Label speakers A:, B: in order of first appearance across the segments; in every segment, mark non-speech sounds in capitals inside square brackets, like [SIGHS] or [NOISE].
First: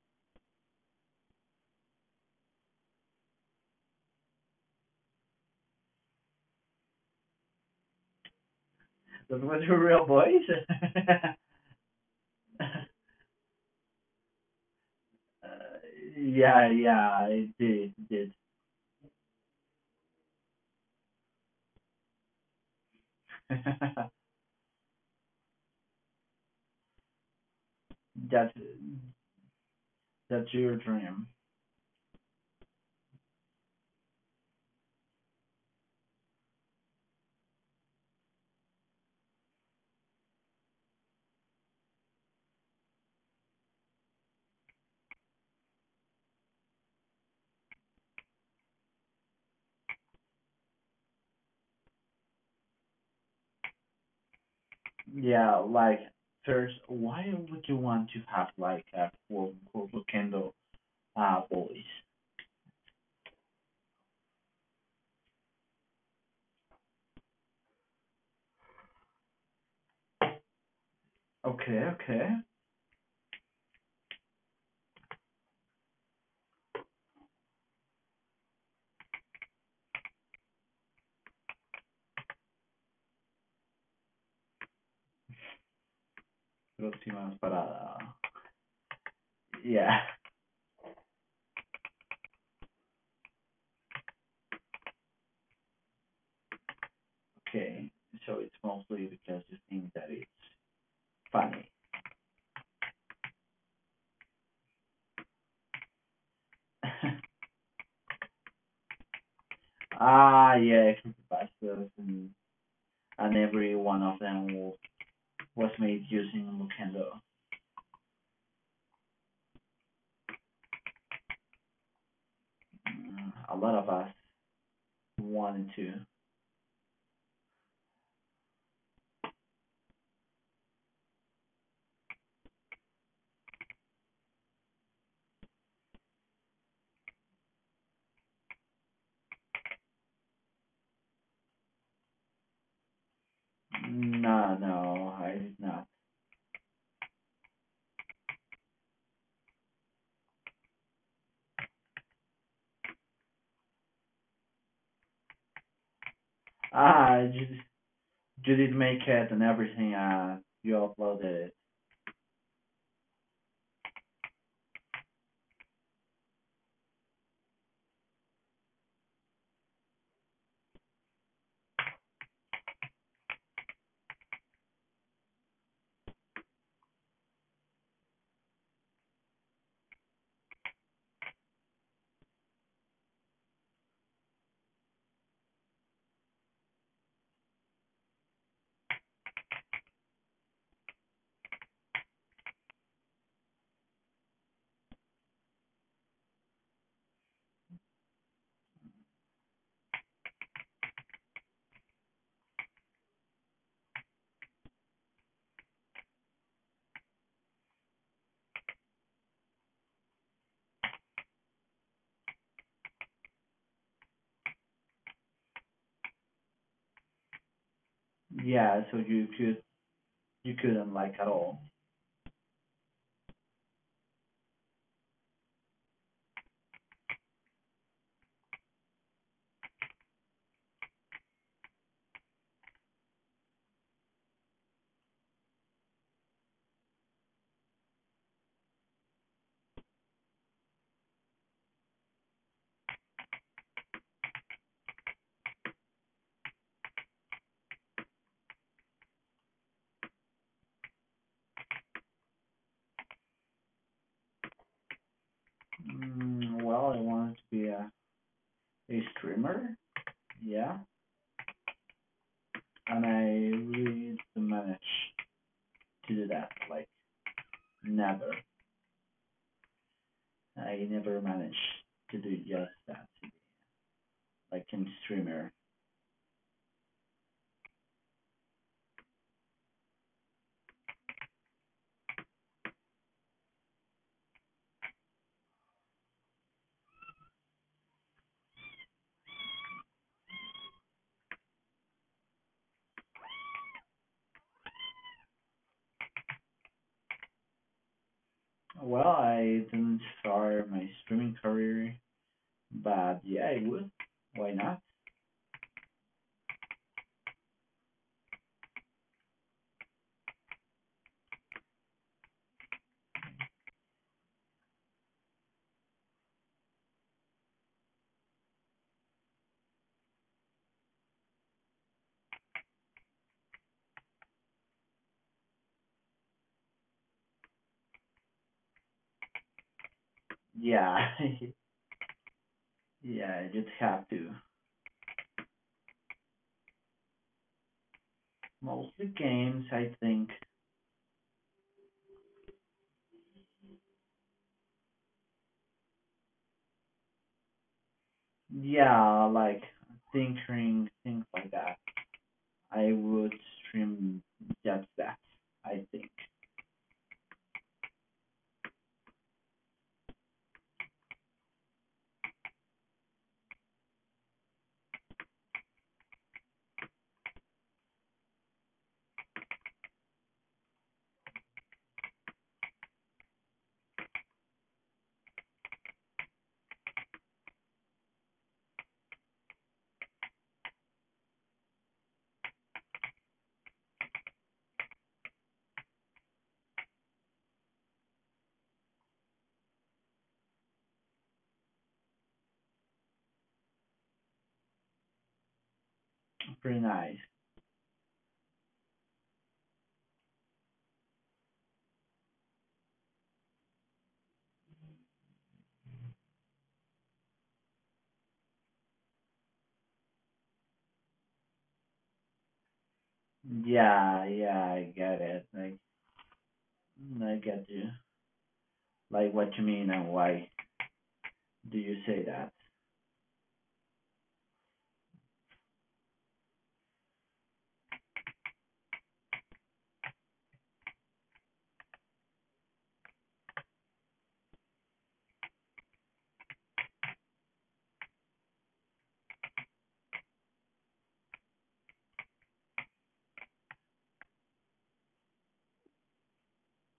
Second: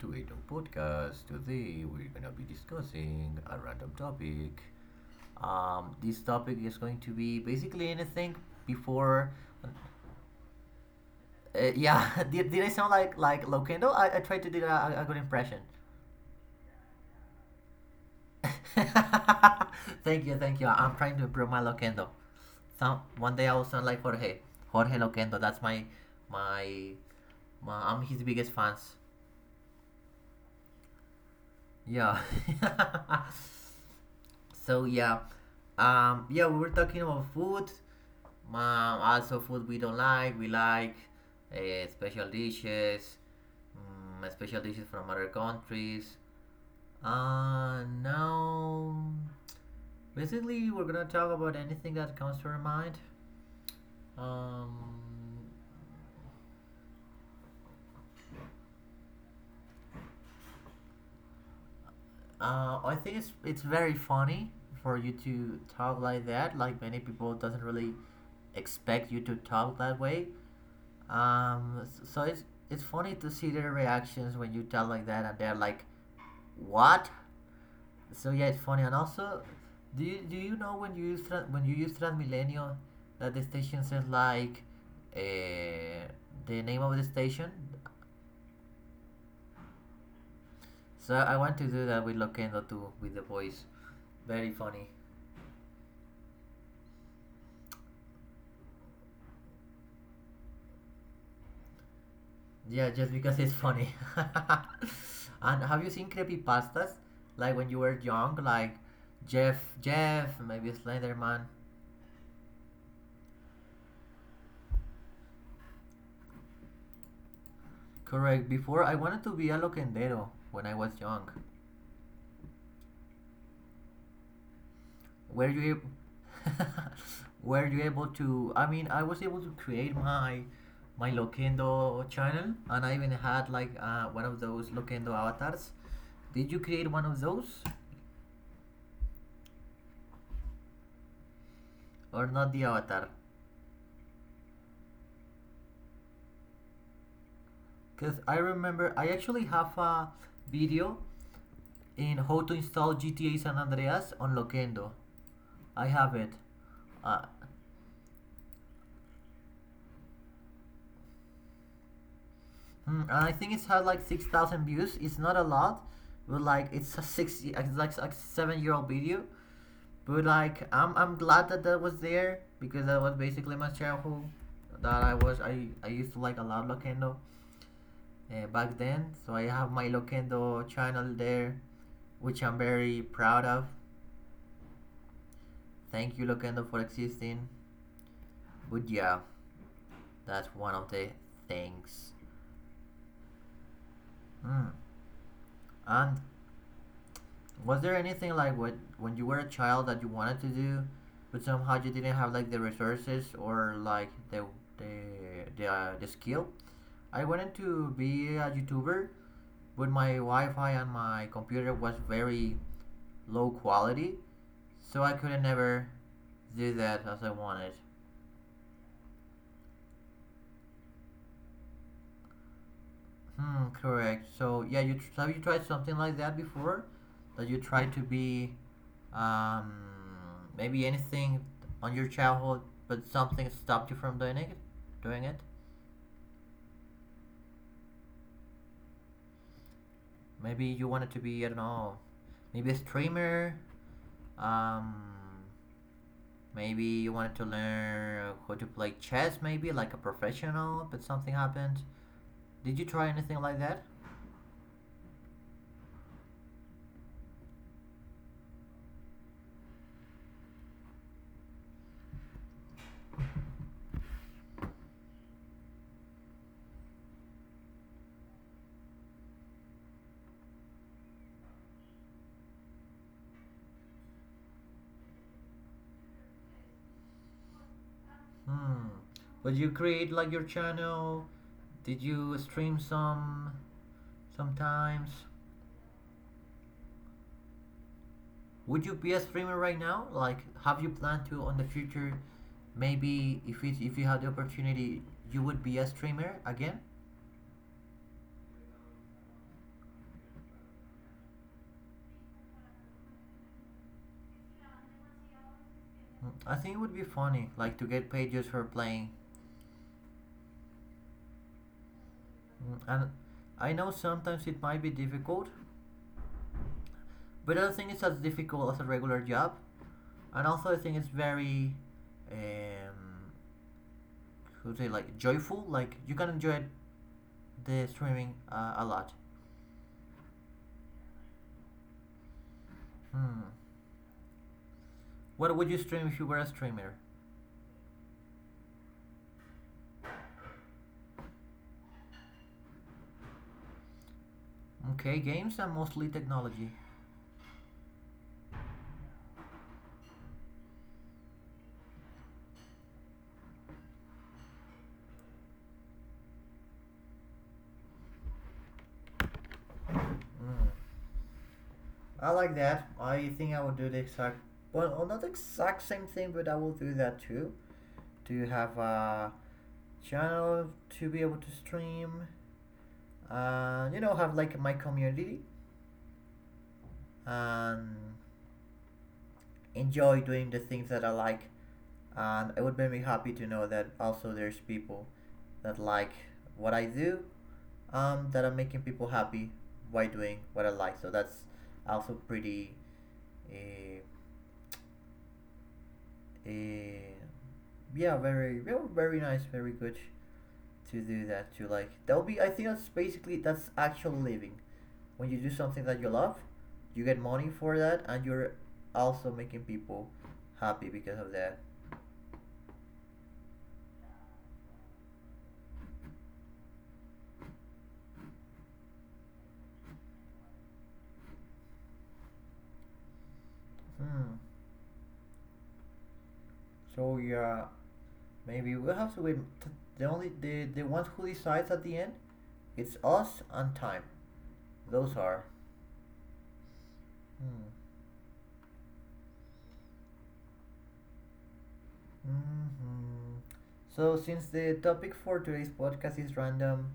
A: to a new podcast. Today, we're gonna be discussing a random topic. This topic is going to be basically anything before.
B: Those were your real boys? [LAUGHS]
A: Yeah, [LAUGHS] did I
B: uh,
A: sound like Loquendo? I tried to do a good impression.
B: yeah, it did. It did.
A: [LAUGHS] Thank you, thank you. I'm trying to improve my Loquendo. Some one day I will sound like
B: [LAUGHS]
A: Jorge. Jorge Loquendo. That's my my I'm his biggest
B: that's,
A: fans.
B: that's your dream.
A: Yeah. [LAUGHS] So yeah, yeah, we were talking about food. Um, also food we don't like, we like uh, special dishes, special dishes from other countries. Now, basically, we're gonna talk about anything that comes to our mind. Um,
B: Yeah, like, first, why would you want to have, a quote, quote, candle, boys?
A: I think it's very funny for you to talk like that. Like many people doesn't really expect you to talk that way.
B: Okay,
A: Um, so
B: okay.
A: it's funny to see their reactions when you tell like that, and they're like, "What?" So yeah, it's funny. And also, do you know when you use when you use Transmilenio, that the station says like, uh, the name of the
B: Próximas
A: station.
B: parada. Yeah,
A: So I want to do that with Loquendo too, with the voice. Very funny.
B: okay. So it's mostly because you think that it's funny.
A: Yeah, just because it's funny. [LAUGHS] And have you seen creepy pastas?
B: [LAUGHS]
A: Like when you were young, like Jeff, maybe
B: Yeah,
A: Slenderman.
B: creepypastas, and every one of them will was made using Lukendo.
A: Correct. Before I wanted to be a locendero when I was young.
B: Mm, a lot of us
A: Were you
B: wanted to.
A: able? [LAUGHS] Were you able to? I mean, I was able to create my my Loquendo channel, and I even had like one of those Loquendo avatars. Did you create one of those, or not the avatar?
B: No, no, I did not.
A: Because I remember I actually have a video in how to install GTA San Andreas on Loquendo. I have it.
B: Ah,
A: Uh,
B: you, you did make it and everything. You uploaded it.
A: Mm, and I think it's had like 6,000 views. It's not a lot, but like it's a it's like a seven-year-old video. But like I'm glad that that was there because that was basically my childhood. That I used to like a lot Loquendo back then. So I have my Loquendo channel there, which I'm very proud of. Thank you Loquendo for existing. But yeah, that's one of the things. Mm. And was there anything like what when you were a child that you wanted to do, but somehow you didn't have like the resources or like the the skill? I wanted to be a YouTuber, but my Wi-Fi and my computer was very low quality, so I could never do that as I wanted.
B: Yeah, so you couldn't like at all.
A: Hmm, correct. So yeah, you have you tried something like that before? That you tried to be Um, maybe anything on your childhood, but something stopped you from doing it. Doing it. Maybe you wanted to be I don't know, maybe a streamer. Um, maybe you wanted to learn how to play chess, maybe like a professional, but something happened. Did you try anything like that?
B: Well, I wanted to be a streamer. Yeah, and I really didn't manage to do that. Like never, I never managed to do just that. Like in streamer,
A: Hmm. Would you create like your channel? Did you stream sometimes? Would you be a streamer right now? Like, have you planned to on the future? Maybe if you had the opportunity, you would be a streamer again.
B: well, I didn't start my streaming career, but yeah, I would. Why not?
A: Mm, I think it would be funny, like to get paid just for playing. Mm, and I know sometimes it might be difficult, but I don't think it's as difficult as a regular job. And also, I think it's very, um, how to say, like joyful. Like you can enjoy the streaming a lot.
B: Yeah, [LAUGHS] yeah, I
A: Hmm.
B: just have to.
A: What would you stream if you were a streamer?
B: Mostly games, I think.
A: Okay, games and mostly technology.
B: Yeah, like tinkering, things like that. I would stream just that, I think.
A: Mm. I like that. I think I will do the exact not the exact same thing, but I will do that too. Do you have a channel to be able to stream? You know, have like my community and enjoy doing the things that I like. And it would make me happy to know that also there's people that like what I do, that I'm making people happy by doing what I like. So that's also pretty uh,
B: Pretty nice.
A: and yeah, very, very, very nice, very good to do that. To like, that'll be. I think that's basically that's actual living. When you do something that you love, you get money for that, and you're also making people happy because of that.
B: Yeah, yeah, I get it. I get you. Like, what you mean and why do you say that?
A: Hmm. So yeah, maybe we'll have to wait. The only the ones who decides at the end, it's us and time. Those are. Hmm. Hmm. So, since the topic for today's podcast is random,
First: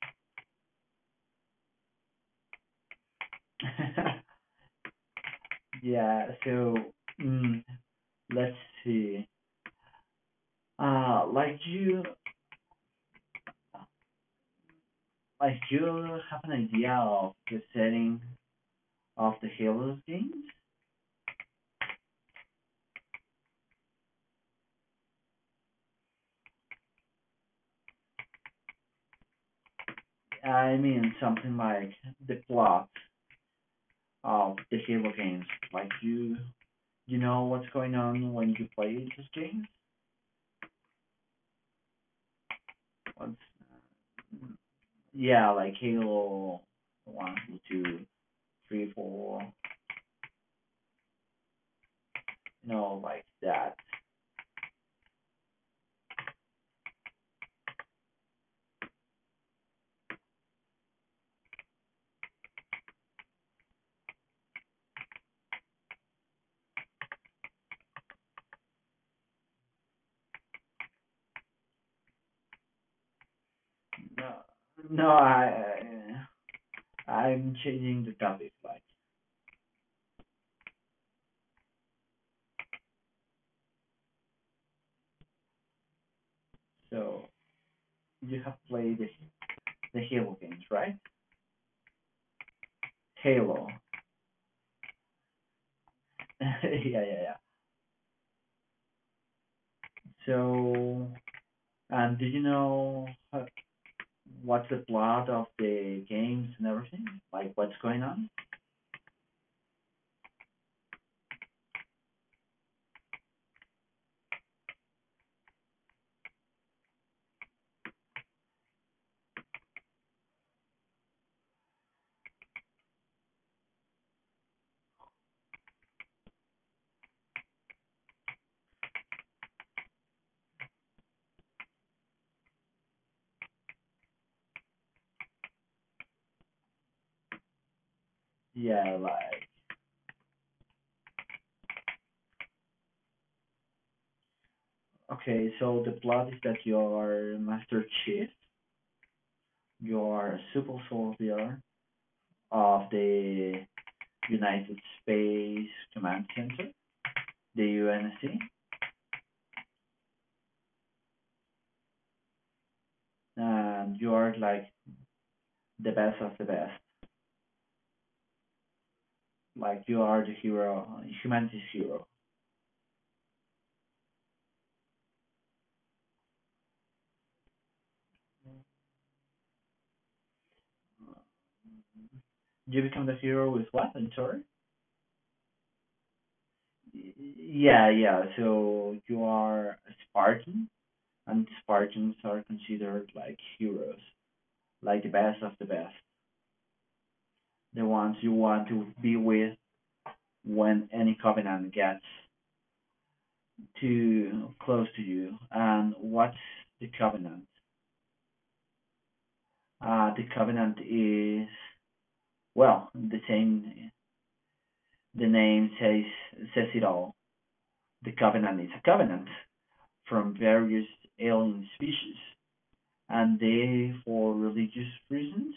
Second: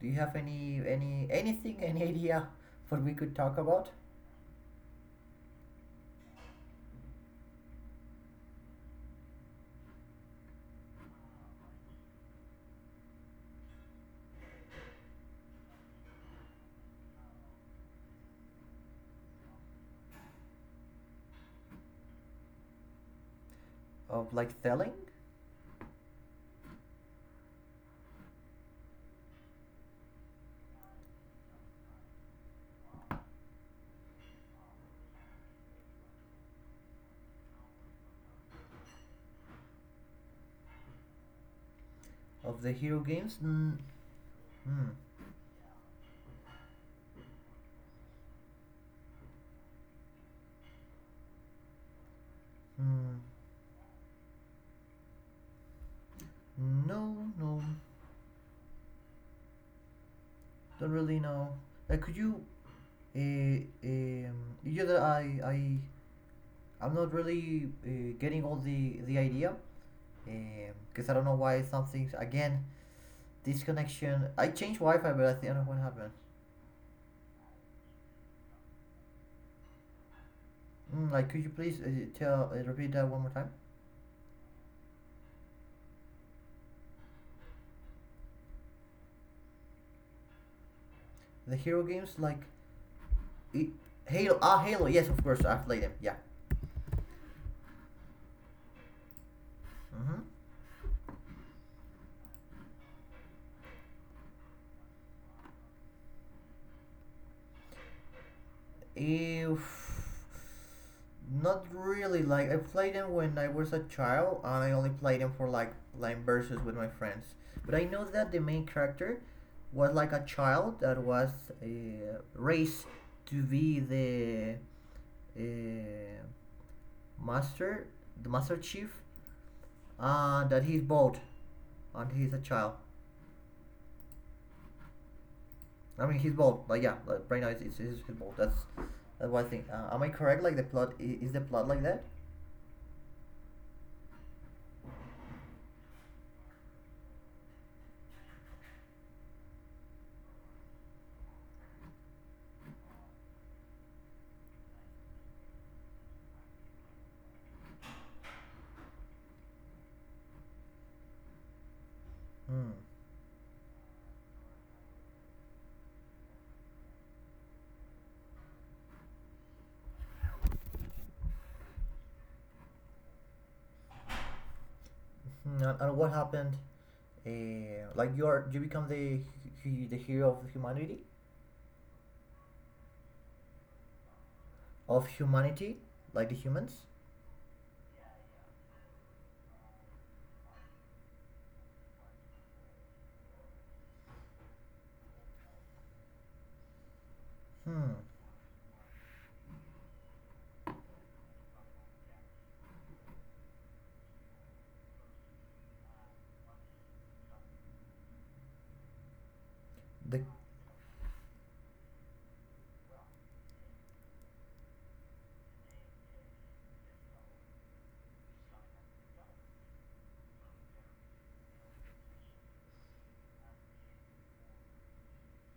A: do you have any anything [LAUGHS] any idea what we could talk about
B: [LAUGHS] Yeah, so, mm, let's see. Uh, like you, like you have an idea of the setting of the Halo games?
A: of like selling
B: I mean, something like the plot of the Halo games. Like you, you know what's going on when you play these games.
A: of the hero games?
B: What's,
A: Mm,
B: yeah, like Halo one, two, three, four. You know,
A: mm,
B: like that.
A: no, no, don't really know. Like, could you? You know that I I'm not really getting all the idea. Because I don't know why something again disconnection.
B: No,
A: I changed
B: no,
A: Wi-Fi, but I think I don't know what happened.
B: I- I'm changing the topic. Like,
A: Mm, like, could you please tell repeat that one more time?
B: so you have played the Halo games, right?
A: The hero games like
B: Halo.
A: it, Halo. Ah, Halo. Yes, of course, I've played them. Yeah.
B: [LAUGHS] yeah, yeah, yeah.
A: Mm-hmm.
B: So, did you know uh, what's the plot of the games and everything? Like, what's going on?
A: If not really, like I played them when I was a child, and I only played them for like line versus with my friends. But I know that the main character was like a child that was raised to be the uh, master, the master chief, and that he's bald and he's a child. I mean, he's bald. Like yeah, like, right now it's he's bald.
B: Yeah,
A: That's one
B: like,
A: thing. Am I correct? Like the plot is the plot like that?
B: okay, so the plot is that you are Master Chief, you are a super soldier of the United Space Command Center, the UNSC,
A: Hmm.
B: and you are like the best of the best. Like, you are the hero, humanity's hero.
A: Mhm. And what happened? Like you are you become the the hero
B: You become the hero with what? I'm sorry.
A: of humanity like the humans.
B: Yeah, yeah. So you are a Spartan, and Spartans are considered like heroes, like the best of the best, the
A: Hmm.
B: ones you want to be with when any covenant gets too close to you. And what's the covenant? The
A: The
B: covenant is, well, the same, the name says it all. The covenant is a covenant from various alien species, and they, for religious reasons,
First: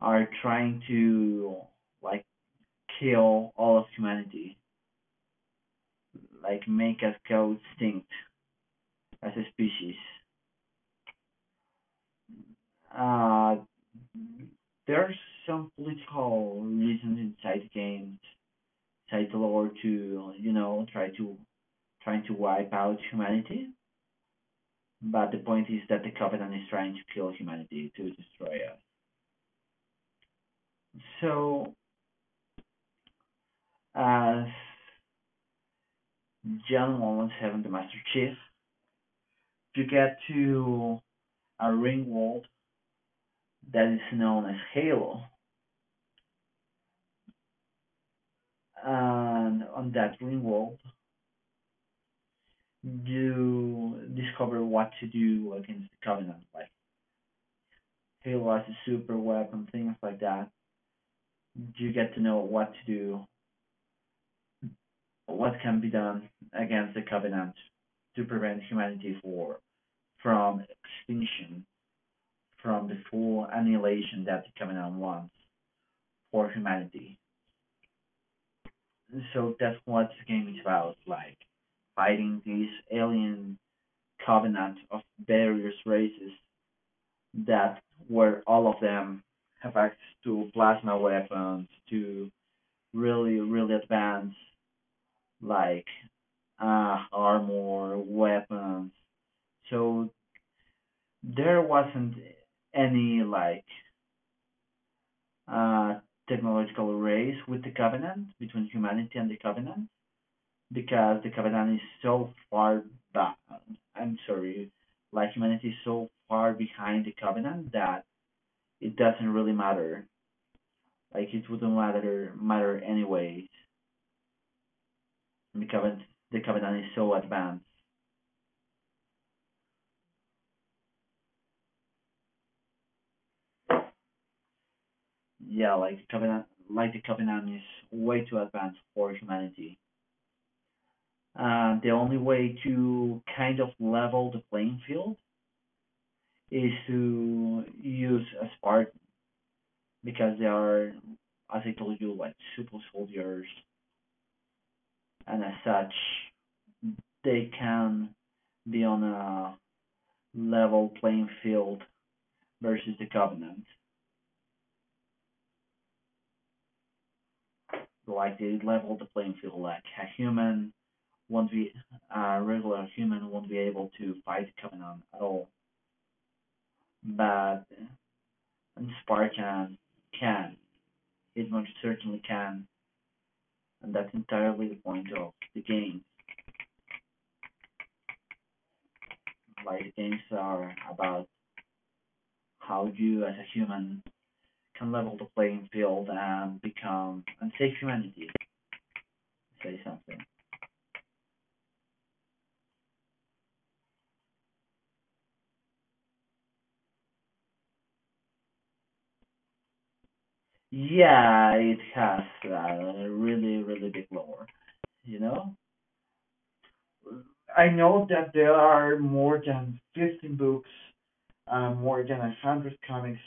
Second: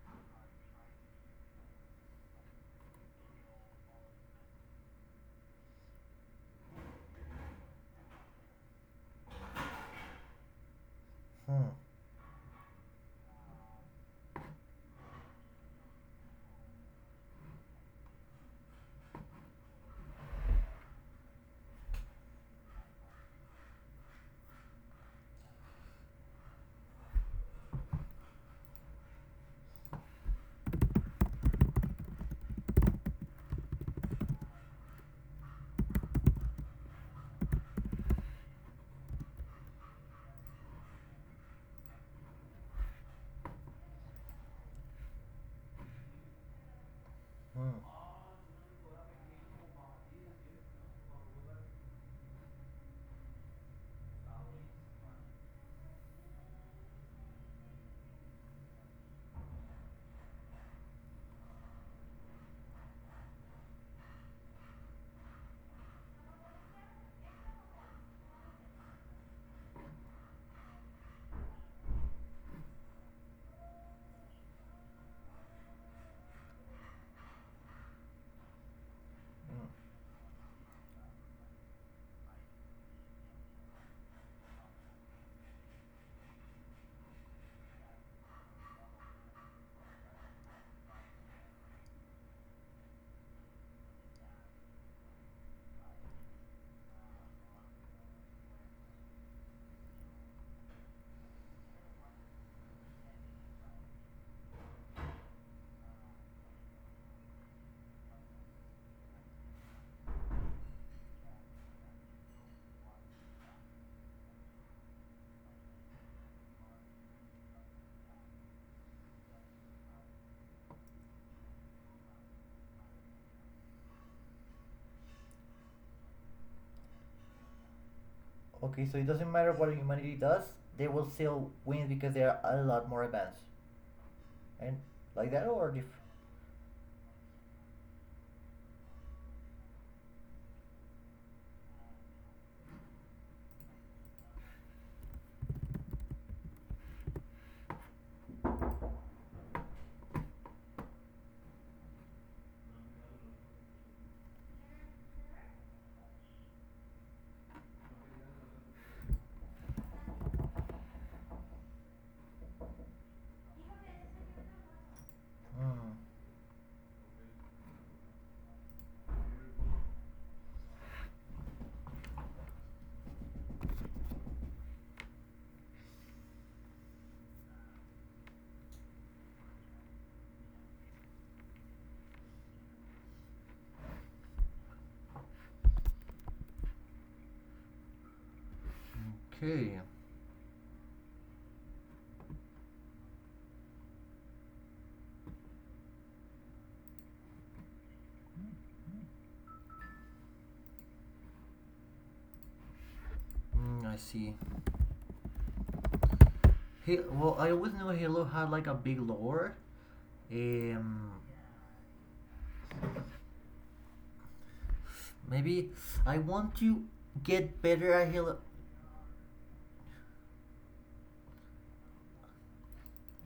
B: are trying to like kill all of humanity, like make us go extinct as a species.
A: hmm.
B: Uh, there's some political reasons inside games, inside the lore to, you know, try to, trying to wipe out humanity. But the point is that the Covenant is trying to kill humanity to destroy us. So as John 117, the Master Chief, you get to a ring world that is known as Halo.
A: Hmm.
B: And on that ring world, you discover what to do against the Covenant. Like Halo has a super weapon, things like that. You get to know what to do, what can be done against the Covenant to prevent humanity for, from extinction, from the full annihilation that the Covenant wants for humanity. So
A: Hmm.
B: that's what this game is about, like fighting these alien covenant of various races that where all of them have access to plasma weapons, to really, really advanced, like armor, weapons. So there wasn't any like uh, technological race with the covenant between humanity and the covenant, because the Capitan is so far back. I'm sorry, like humanity is so far behind the Covenant that it doesn't really matter. Like it wouldn't matter anyways. The Covenant, the Covenant is so advanced.
A: Okay, so it doesn't matter what humanity does; they will still win because they are a lot more advanced, and like that or different.
B: Like the Covenant is way too advanced for humanity. And the only way to kind of level the playing field is to use a Spartan, because they are, as I told you, like super soldiers, and as such, they can be on a level playing field versus the Covenant.
A: Hmm.
B: Like they level the playing field, like won't be a regular human won't be able to fight the Covenant at all, but Spartan can. It most certainly can, and that's entirely the point of the game.
A: Okay.
B: Like the games are about how you as a human can level the playing field and become and save humanity. Say something.
A: Mm, I see. He, well, I always knew Halo had like a big lore. Um,
B: Yeah, it has a really really big lore. You know.
A: maybe I want to get
B: I
A: better
B: know
A: at
B: that
A: Halo.
B: there are more than 15 books, more than 100 comics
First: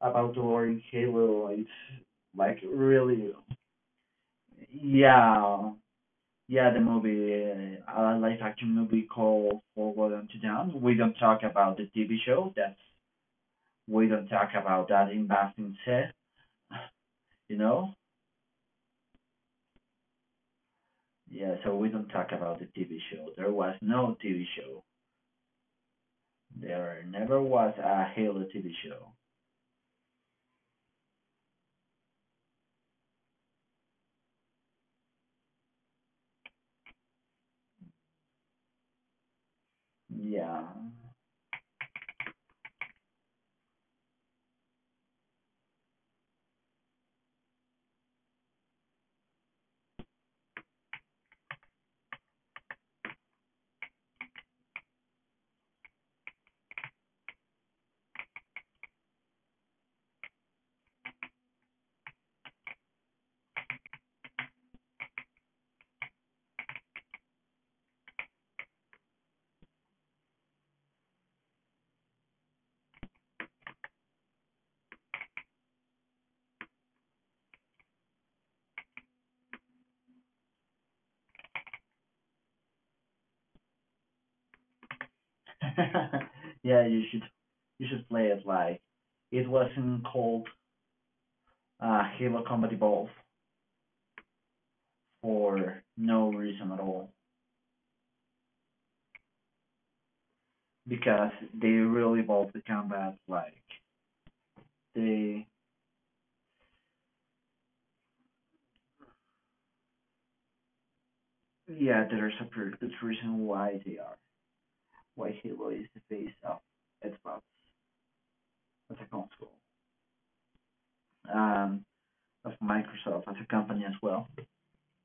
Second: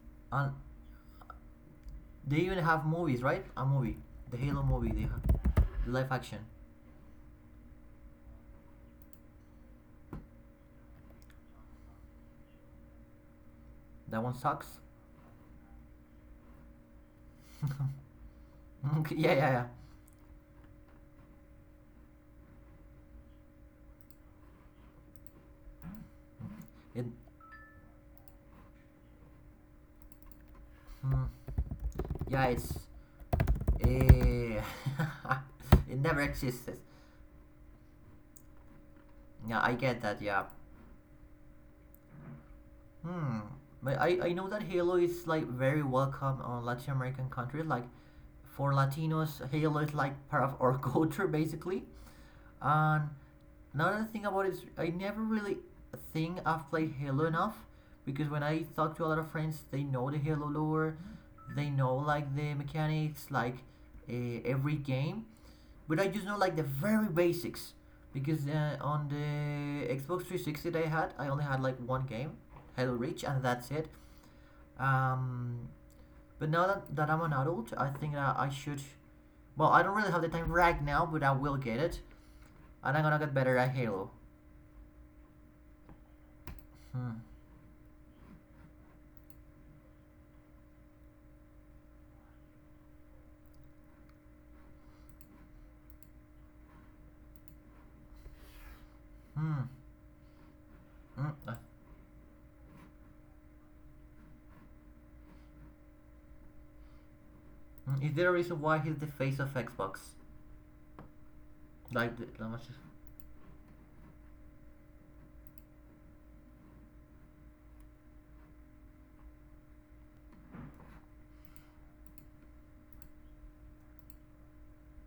B: about the
A: And
B: lore in Halo. It's
A: they even
B: like
A: have movies,
B: really.
A: right? A movie, the Halo movie. They have
B: Yeah,
A: live action.
B: yeah, the movie, a live action movie called Forward and to Down. We don't talk about the TV show. That's we
A: That
B: don't
A: one
B: talk
A: sucks.
B: about that in Bastin set, you know?
A: [LAUGHS] Okay, yeah,
B: Yeah, so we don't talk about the TV show. There was no TV show. There
A: yeah.
B: never was a Halo TV show.
A: Mm, yeah, it's eh, [LAUGHS] it never existed. Yeah, I get that. Yeah,
B: Yeah.
A: hmm. But I know that Halo is like very welcome on Latin American countries. Like for Latinos, Halo is like part of our [LAUGHS] culture basically. And another thing about it is I never really think I've played Halo enough because when I talk to a lot of friends, they know the Halo lore, they know like the mechanics, like every game. But I just know like the very basics because on the Xbox 360 that I had, I only had like one game, Halo Reach, and that's it. Um, but now that I'm an adult, I think that I should. Well, I don't really have the time right now, but I will get it, and I'm gonna get better at Halo.
B: [LAUGHS] yeah,
A: Hmm.
B: you should play it like it wasn't called Halo Combat Evolved for no reason at all,
A: Hmm. Hmm.
B: because they really evolved the combat like they,
A: Hmm. Is there a reason why he's the face of Xbox?
B: yeah,
A: Like,
B: there's a
A: the much?
B: pretty good reason why they are why Halo is the face of Xbox as a console, um, of Microsoft as a company as well.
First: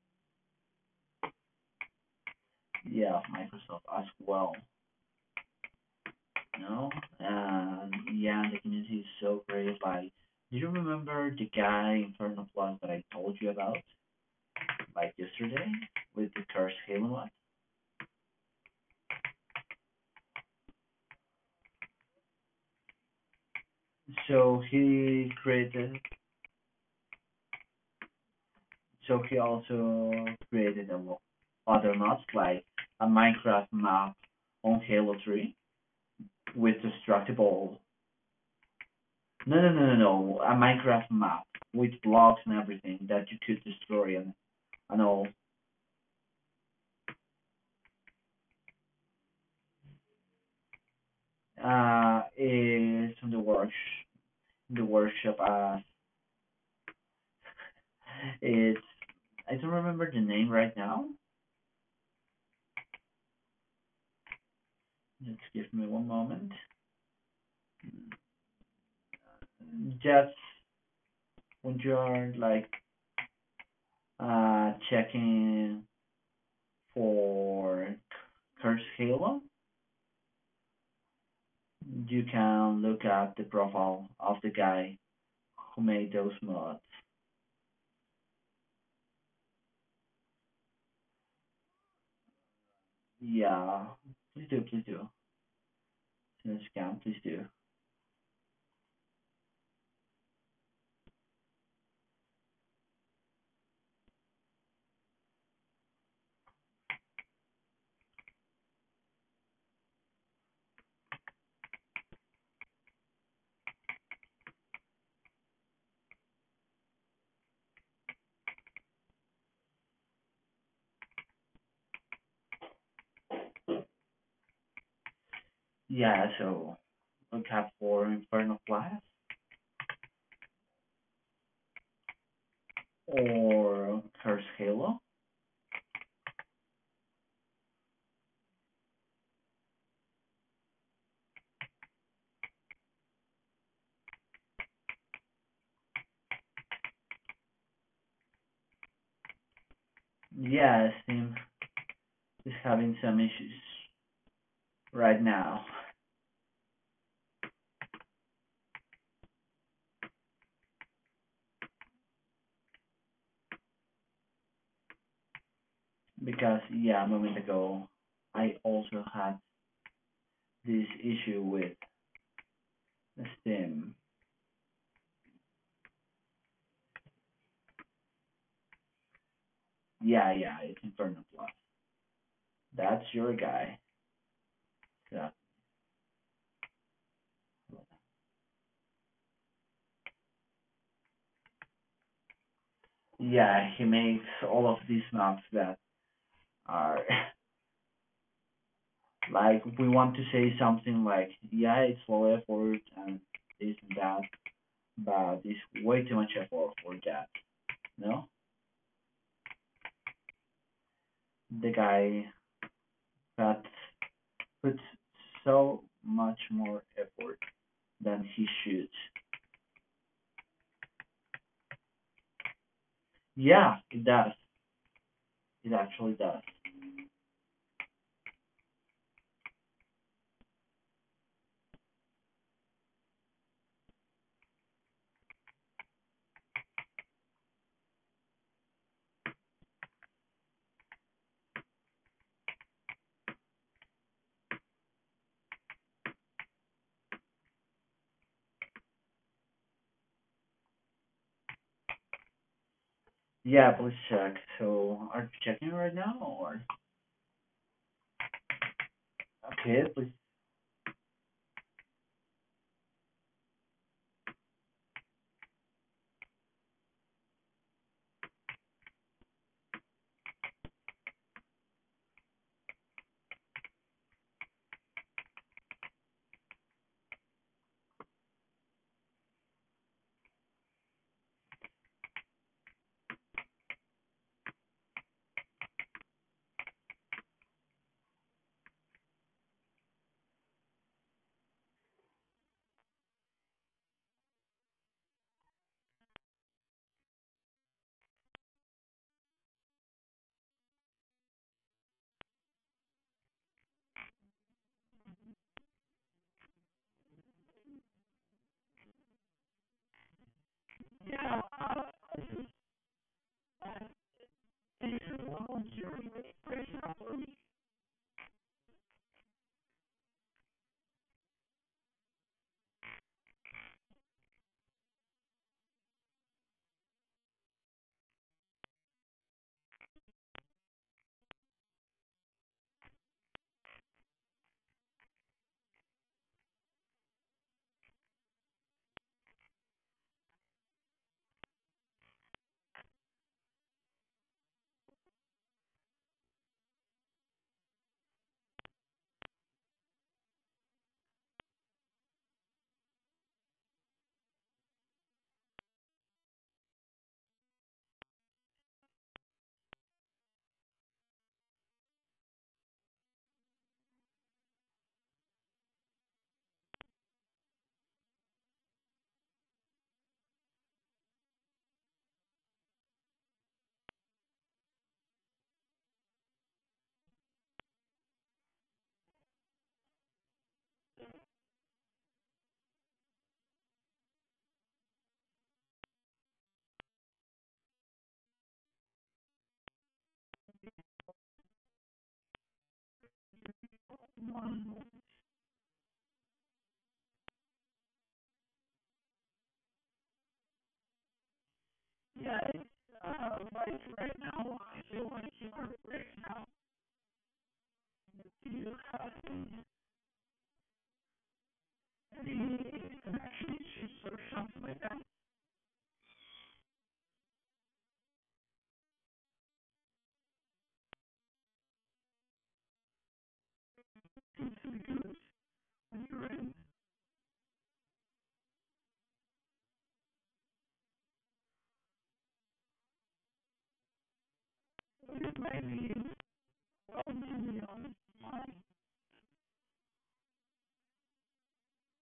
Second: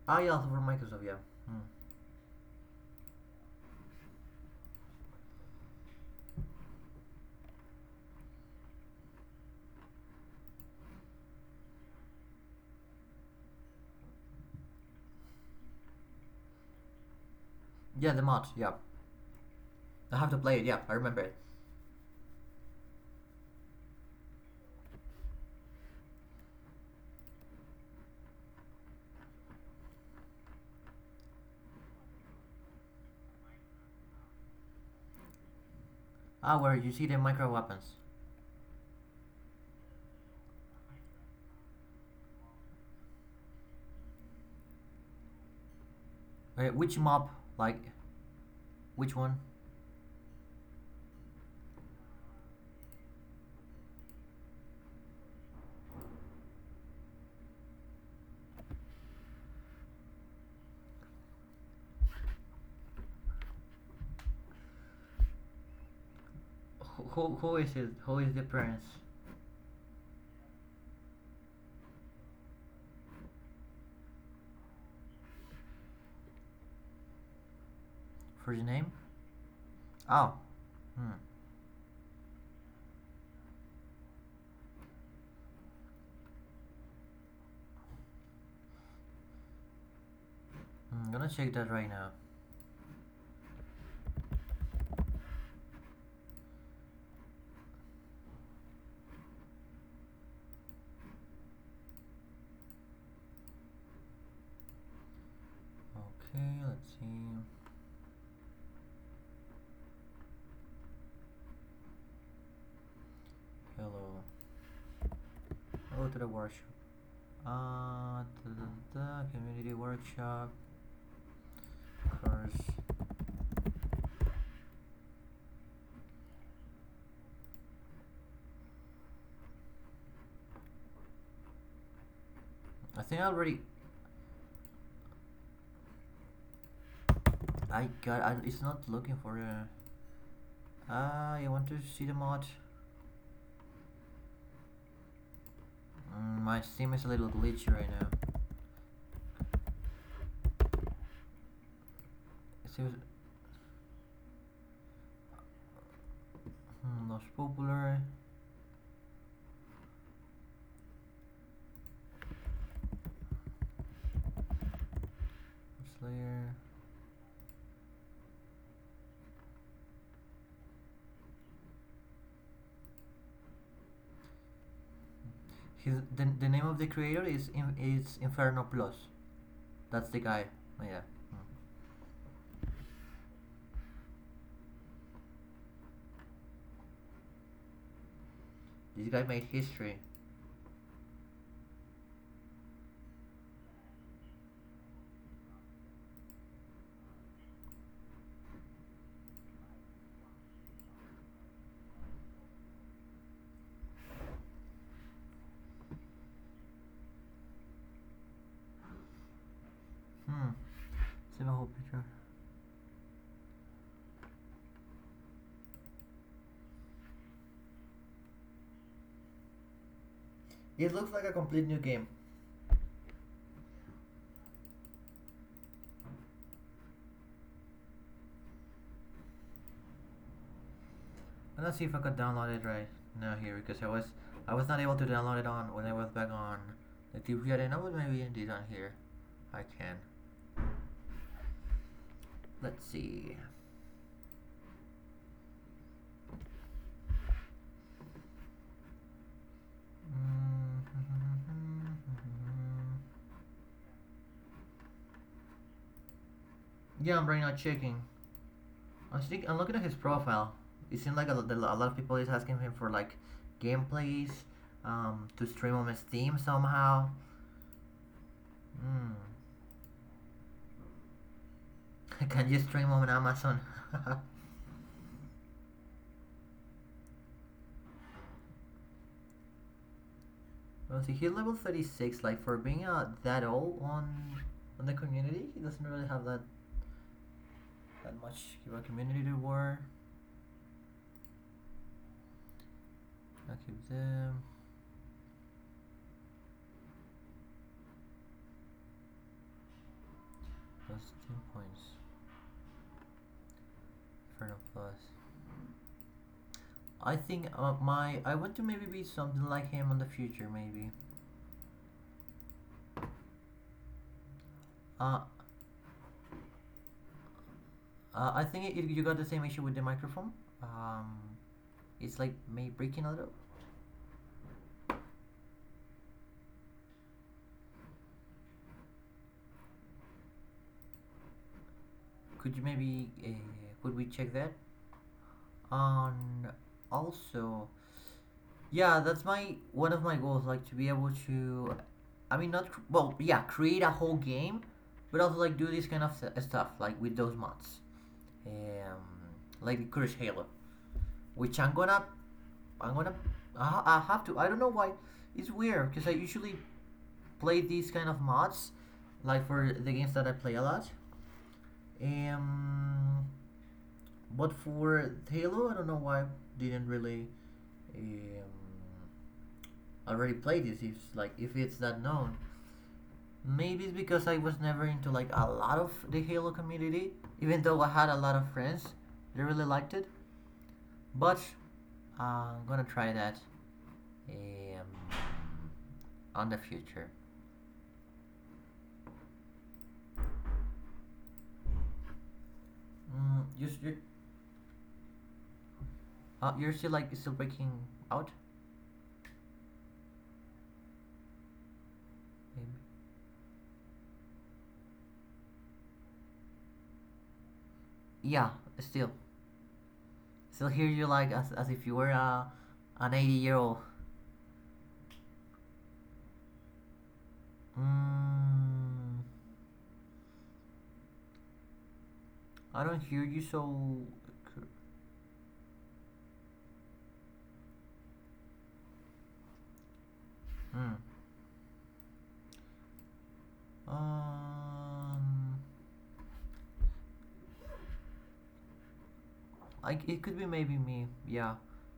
A: Ah, yeah, for Microsoft, yeah. Hmm.
B: Yeah, of Microsoft as well. You know, and yeah, the community is so great. Like, do you remember the guy in Inferno Plus that I told you about, like yesterday, with the cursed Halo mod?
A: Yeah, the mod, yeah. I have to play it, yeah, I remember it.
B: So he created. So he also created other mods like a Minecraft map on Halo 3
A: Ah, where
B: with
A: you see the micro
B: destructible.
A: weapons.
B: No, no, no, no, no. A Minecraft map with blocks and everything that you could destroy, and all.
A: Okay, which mob? Like, which one?
B: It's from the worksh the workshop. It's, I don't remember the name right now. Just give me one moment.
A: Who is it? Who is the prince?
B: Just when you're like checking for
A: First
B: Curse
A: name?
B: Halo,
A: Oh. Hmm.
B: you can look at the profile of the guy who made those mods.
A: Hmm, I'm gonna check that right now.
B: Yeah, please do, please do. To the scam, please do.
A: Okay, let's see. Hello. Go to the workshop. Uh, da, da, da, community workshop. Course.
B: Yeah, so look out for Inferno Blast
A: I think I already.
B: or Curse Halo.
A: I got. It's not looking for a. You want to see the mod? Mm, my Steam is a little glitchy right now.
B: Yeah, Steam is
A: It
B: having
A: seems
B: some issues right now,
A: hmm, most popular. Slayer.
B: because yeah, a moment ago I also had this issue with Steam.
A: His the name of the creator is Inferno Plus. That's the
B: Yeah,
A: guy.
B: yeah, it's
A: Oh, yeah.
B: Inferno
A: Hmm.
B: Blast. That's your guy. So,
A: This guy made history.
B: yeah, he makes all of these maps that are [LAUGHS] like we want to say something like yeah, it's low effort and this and that, but it's way too much effort for that. No,
A: Hmm. Let's see the whole
B: the
A: picture.
B: guy that puts so much more effort than he should.
A: It looks like a complete new game.
B: Yeah, it does. It actually does.
A: And let's see if I could download it right now here because I was not able to download it on when I was back on the tube here and I was maybe indeed on here. I can. Let's see. [LAUGHS]
B: Yeah, please check. So are you checking right now or?
A: Yeah, I'm right now checking. I'm looking
B: Okay,
A: at his
B: please. [SIGHS]
A: profile. It seems like a lot of people is asking him for like gameplays, to stream on his Steam somehow. Hmm. [LAUGHS] Can you stream on Amazon? [LAUGHS] Let's see, he's level 36. Like for being that old on the community, he doesn't really have that that much of a community to war. I keep them plus 10 points. Inferno plus. I think my I want to maybe be something like him in the future. Maybe. Uh, I think it, you got the same issue with the microphone. Um, it's like may breaking a little. Could you maybe could we check that? And also, yeah, that's my one of my goals, like to be able to. I mean, not cr- well, yeah, create a whole game, but also like do this kind of stuff, like with those mods, um, like the Curse Halo, which I'm gonna, I have to. I don't know why. It's weird because I usually play these kind of mods, like for the games that I play a lot. Um, but for Halo, I don't know why I didn't really um already play this, if like if it's that known. Maybe it's because I was never into like a lot of the Halo community, even though I had a lot of friends that really liked it. But I'm gonna try that um, on the future. Mm, you, you, you're still like still breaking out. Maybe. Yeah, still, still hear you like as if you were an 80 year old. Mm, I don't hear you so. cr- Mm. Um, Like it could be maybe me. Yeah.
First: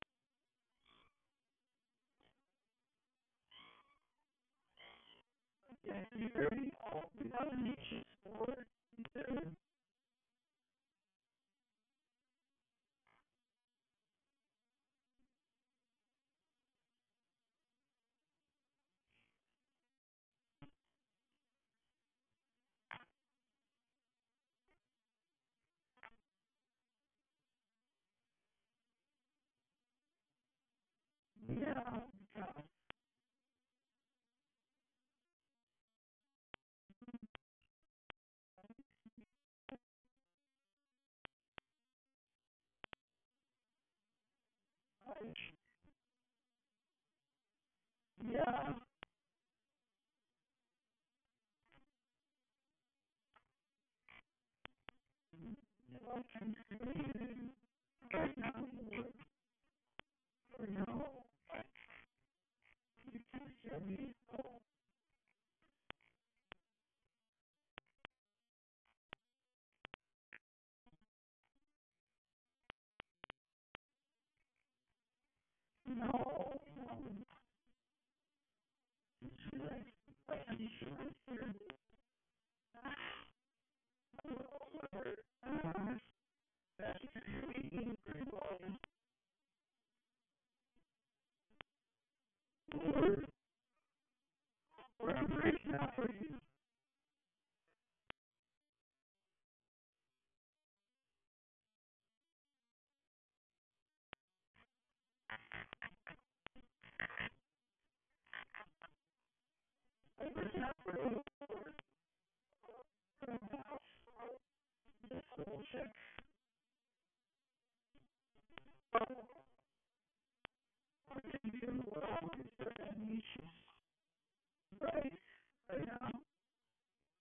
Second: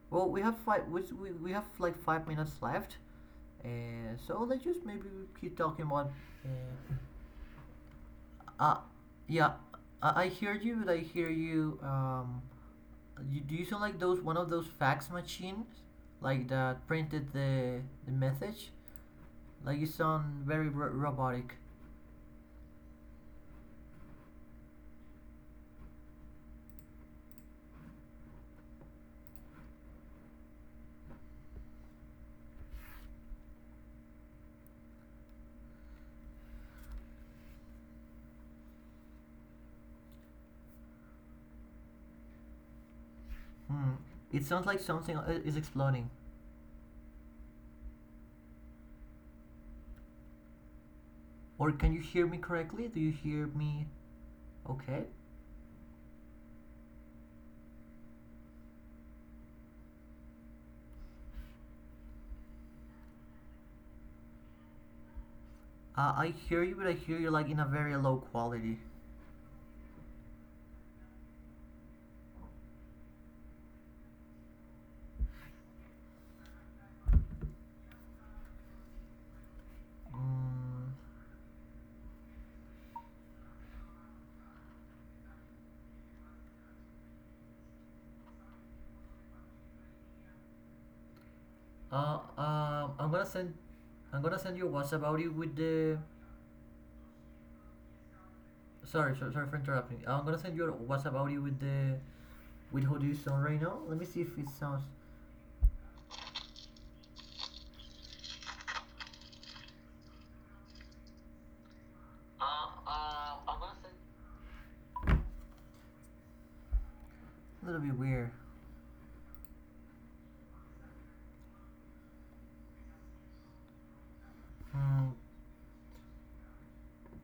A: Well, we have five. We have like 5 minutes left, so let's just maybe keep talking about. Uh, uh yeah, I hear you. But I hear you. You, do you sound like those one of those fax machines, like that printed the message? Like you sound very robotic. Hmm. It sounds like something is exploding. Or can you hear me correctly? Do you hear me? Okay. I hear you, but I hear you like in a very low quality. Mm, uh, um, I'm gonna send, I'm gonna send you a WhatsApp audio with the. Sorry, sorry, sorry for interrupting. I'm gonna send you a WhatsApp audio with the with how do you sound right now. Let me see if it sounds I'm gonna send a little bit weird. Hmm.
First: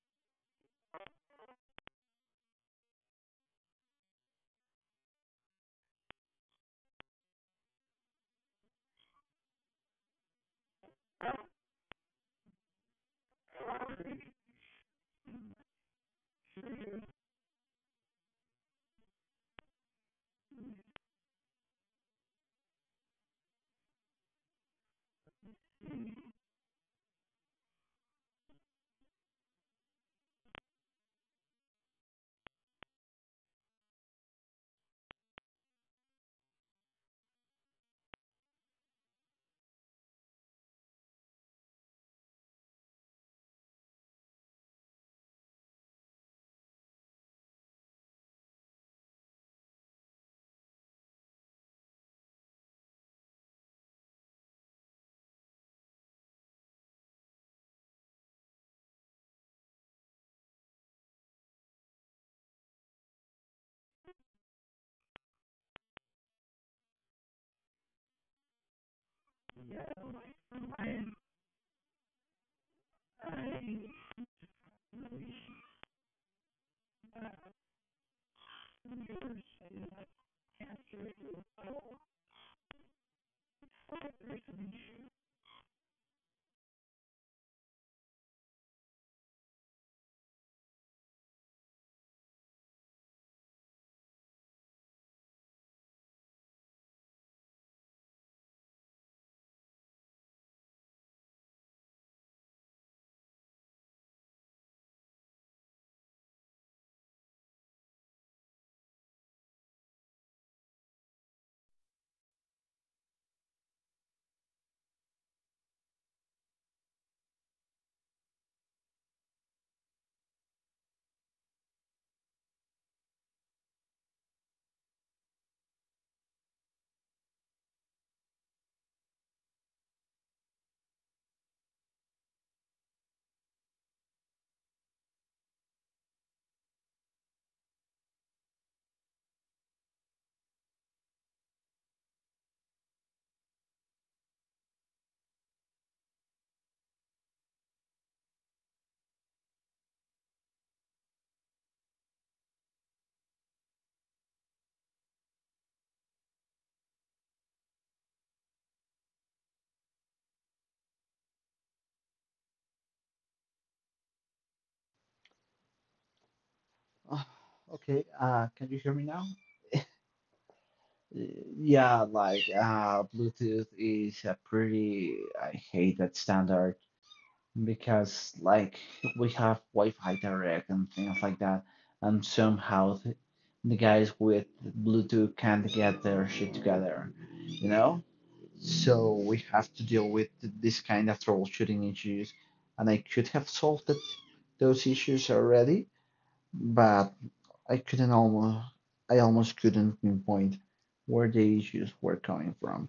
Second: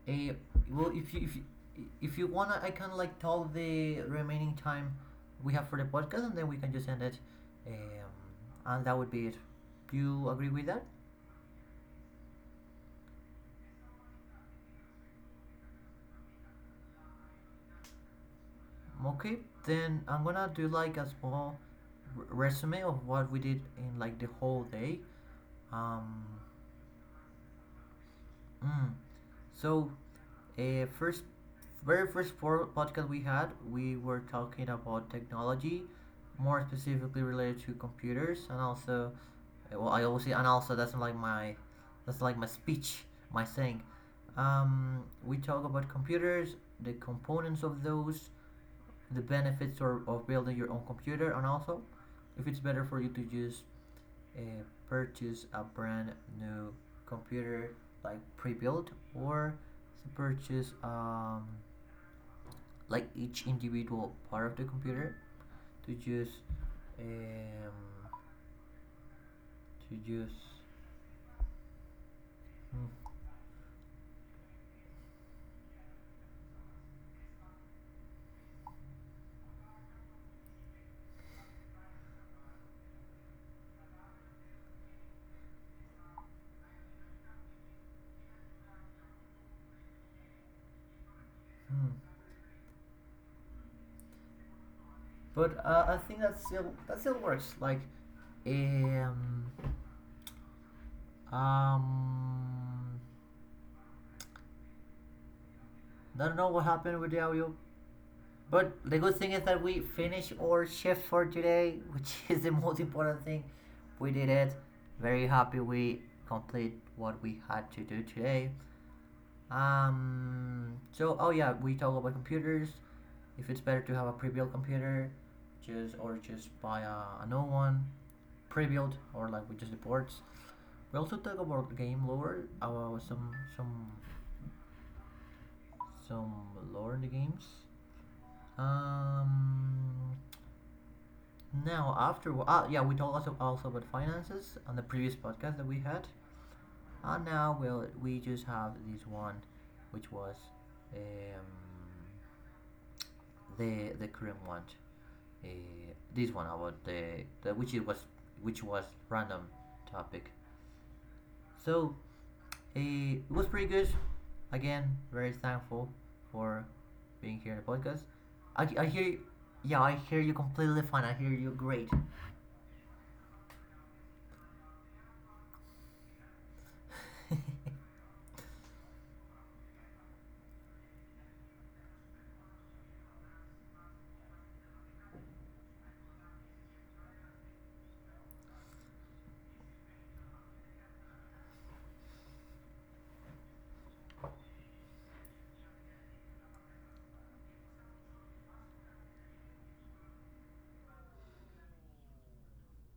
A: eh, well, if you if you, if you wanna, I can like tell the remaining time we have for the podcast, and then we can just end it. Um, and that would be it. Do you agree with that? Okay, then I'm gonna do like a small resume of what we did in like the whole day. Um, mm. So, first, very first podcast we had, we were talking about technology, more specifically related to computers, and also, well, I always say, and also that's like my speech, my saying. We talk about computers, the components of those, the benefits of building your own computer, and also if it's better for you to just uh, purchase a brand new computer like pre-built, or to purchase like each individual part of the computer to just um, to just mm, mm. But I think that still works like. um um I don't know what happened with the audio. But the good thing is that we finished our shift for today, which [LAUGHS] is the most important thing. We did it. Very happy we complete what we had to do today. So, oh yeah, we talk about computers. If it's better to have a pre-built computer, just or just buy a new one, pre-built or like with just the ports. We also talk about game lore, about some lore in the games. Um, Now, after yeah, we talked also, also about finances on the previous podcast that we had, and now we just have this one, which was um, the current one, uh, this one about the which it was which was random topic. So it was pretty good. Again, very thankful for
B: Ah,
A: being here in the podcast.
B: okay,
A: I,
B: can
A: I
B: you hear
A: hear
B: me
A: you,
B: now?
A: yeah, I hear you completely fine. I
B: Uh,
A: hear you great.
B: Yeah, like Bluetooth is a pretty, I hate that standard,
A: [LAUGHS]
B: because like we have Wi-Fi direct and things like that, and somehow the guys with Bluetooth can't get their shit together, you know? So we have to deal with this kind of troubleshooting issues, and I could have solved it, those issues already, but I couldn't almost, I almost couldn't pinpoint where the issues were coming from.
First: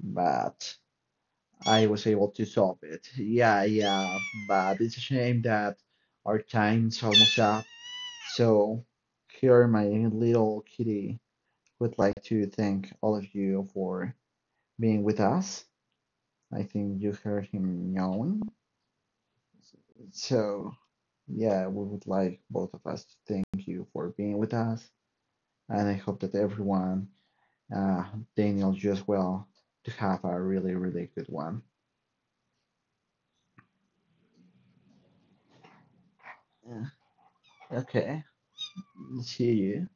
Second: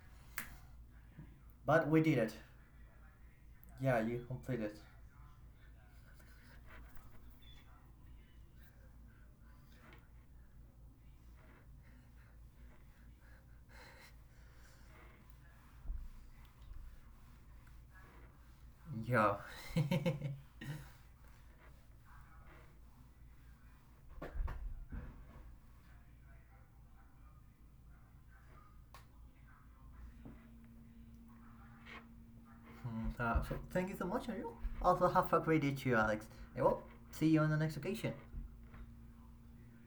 B: But I
A: But we
B: was
A: did
B: able
A: it.
B: to solve it. Yeah,
A: Yeah,
B: yeah,
A: you completed.
B: but it's a shame that our time's almost up. So here, my little kitty would like to thank all of you for being with us. I think you heard him yawning.
A: Yeah. [LAUGHS]
B: So yeah, we would like both of us to thank you for being with us, and I hope that everyone, uh, Daniel, you as well, to have a really, really good one.
A: So thank you so much, Ariel. Also, have a great day to you, Alex. I
B: Yeah.
A: will see you on the next occasion.
B: Okay, see you.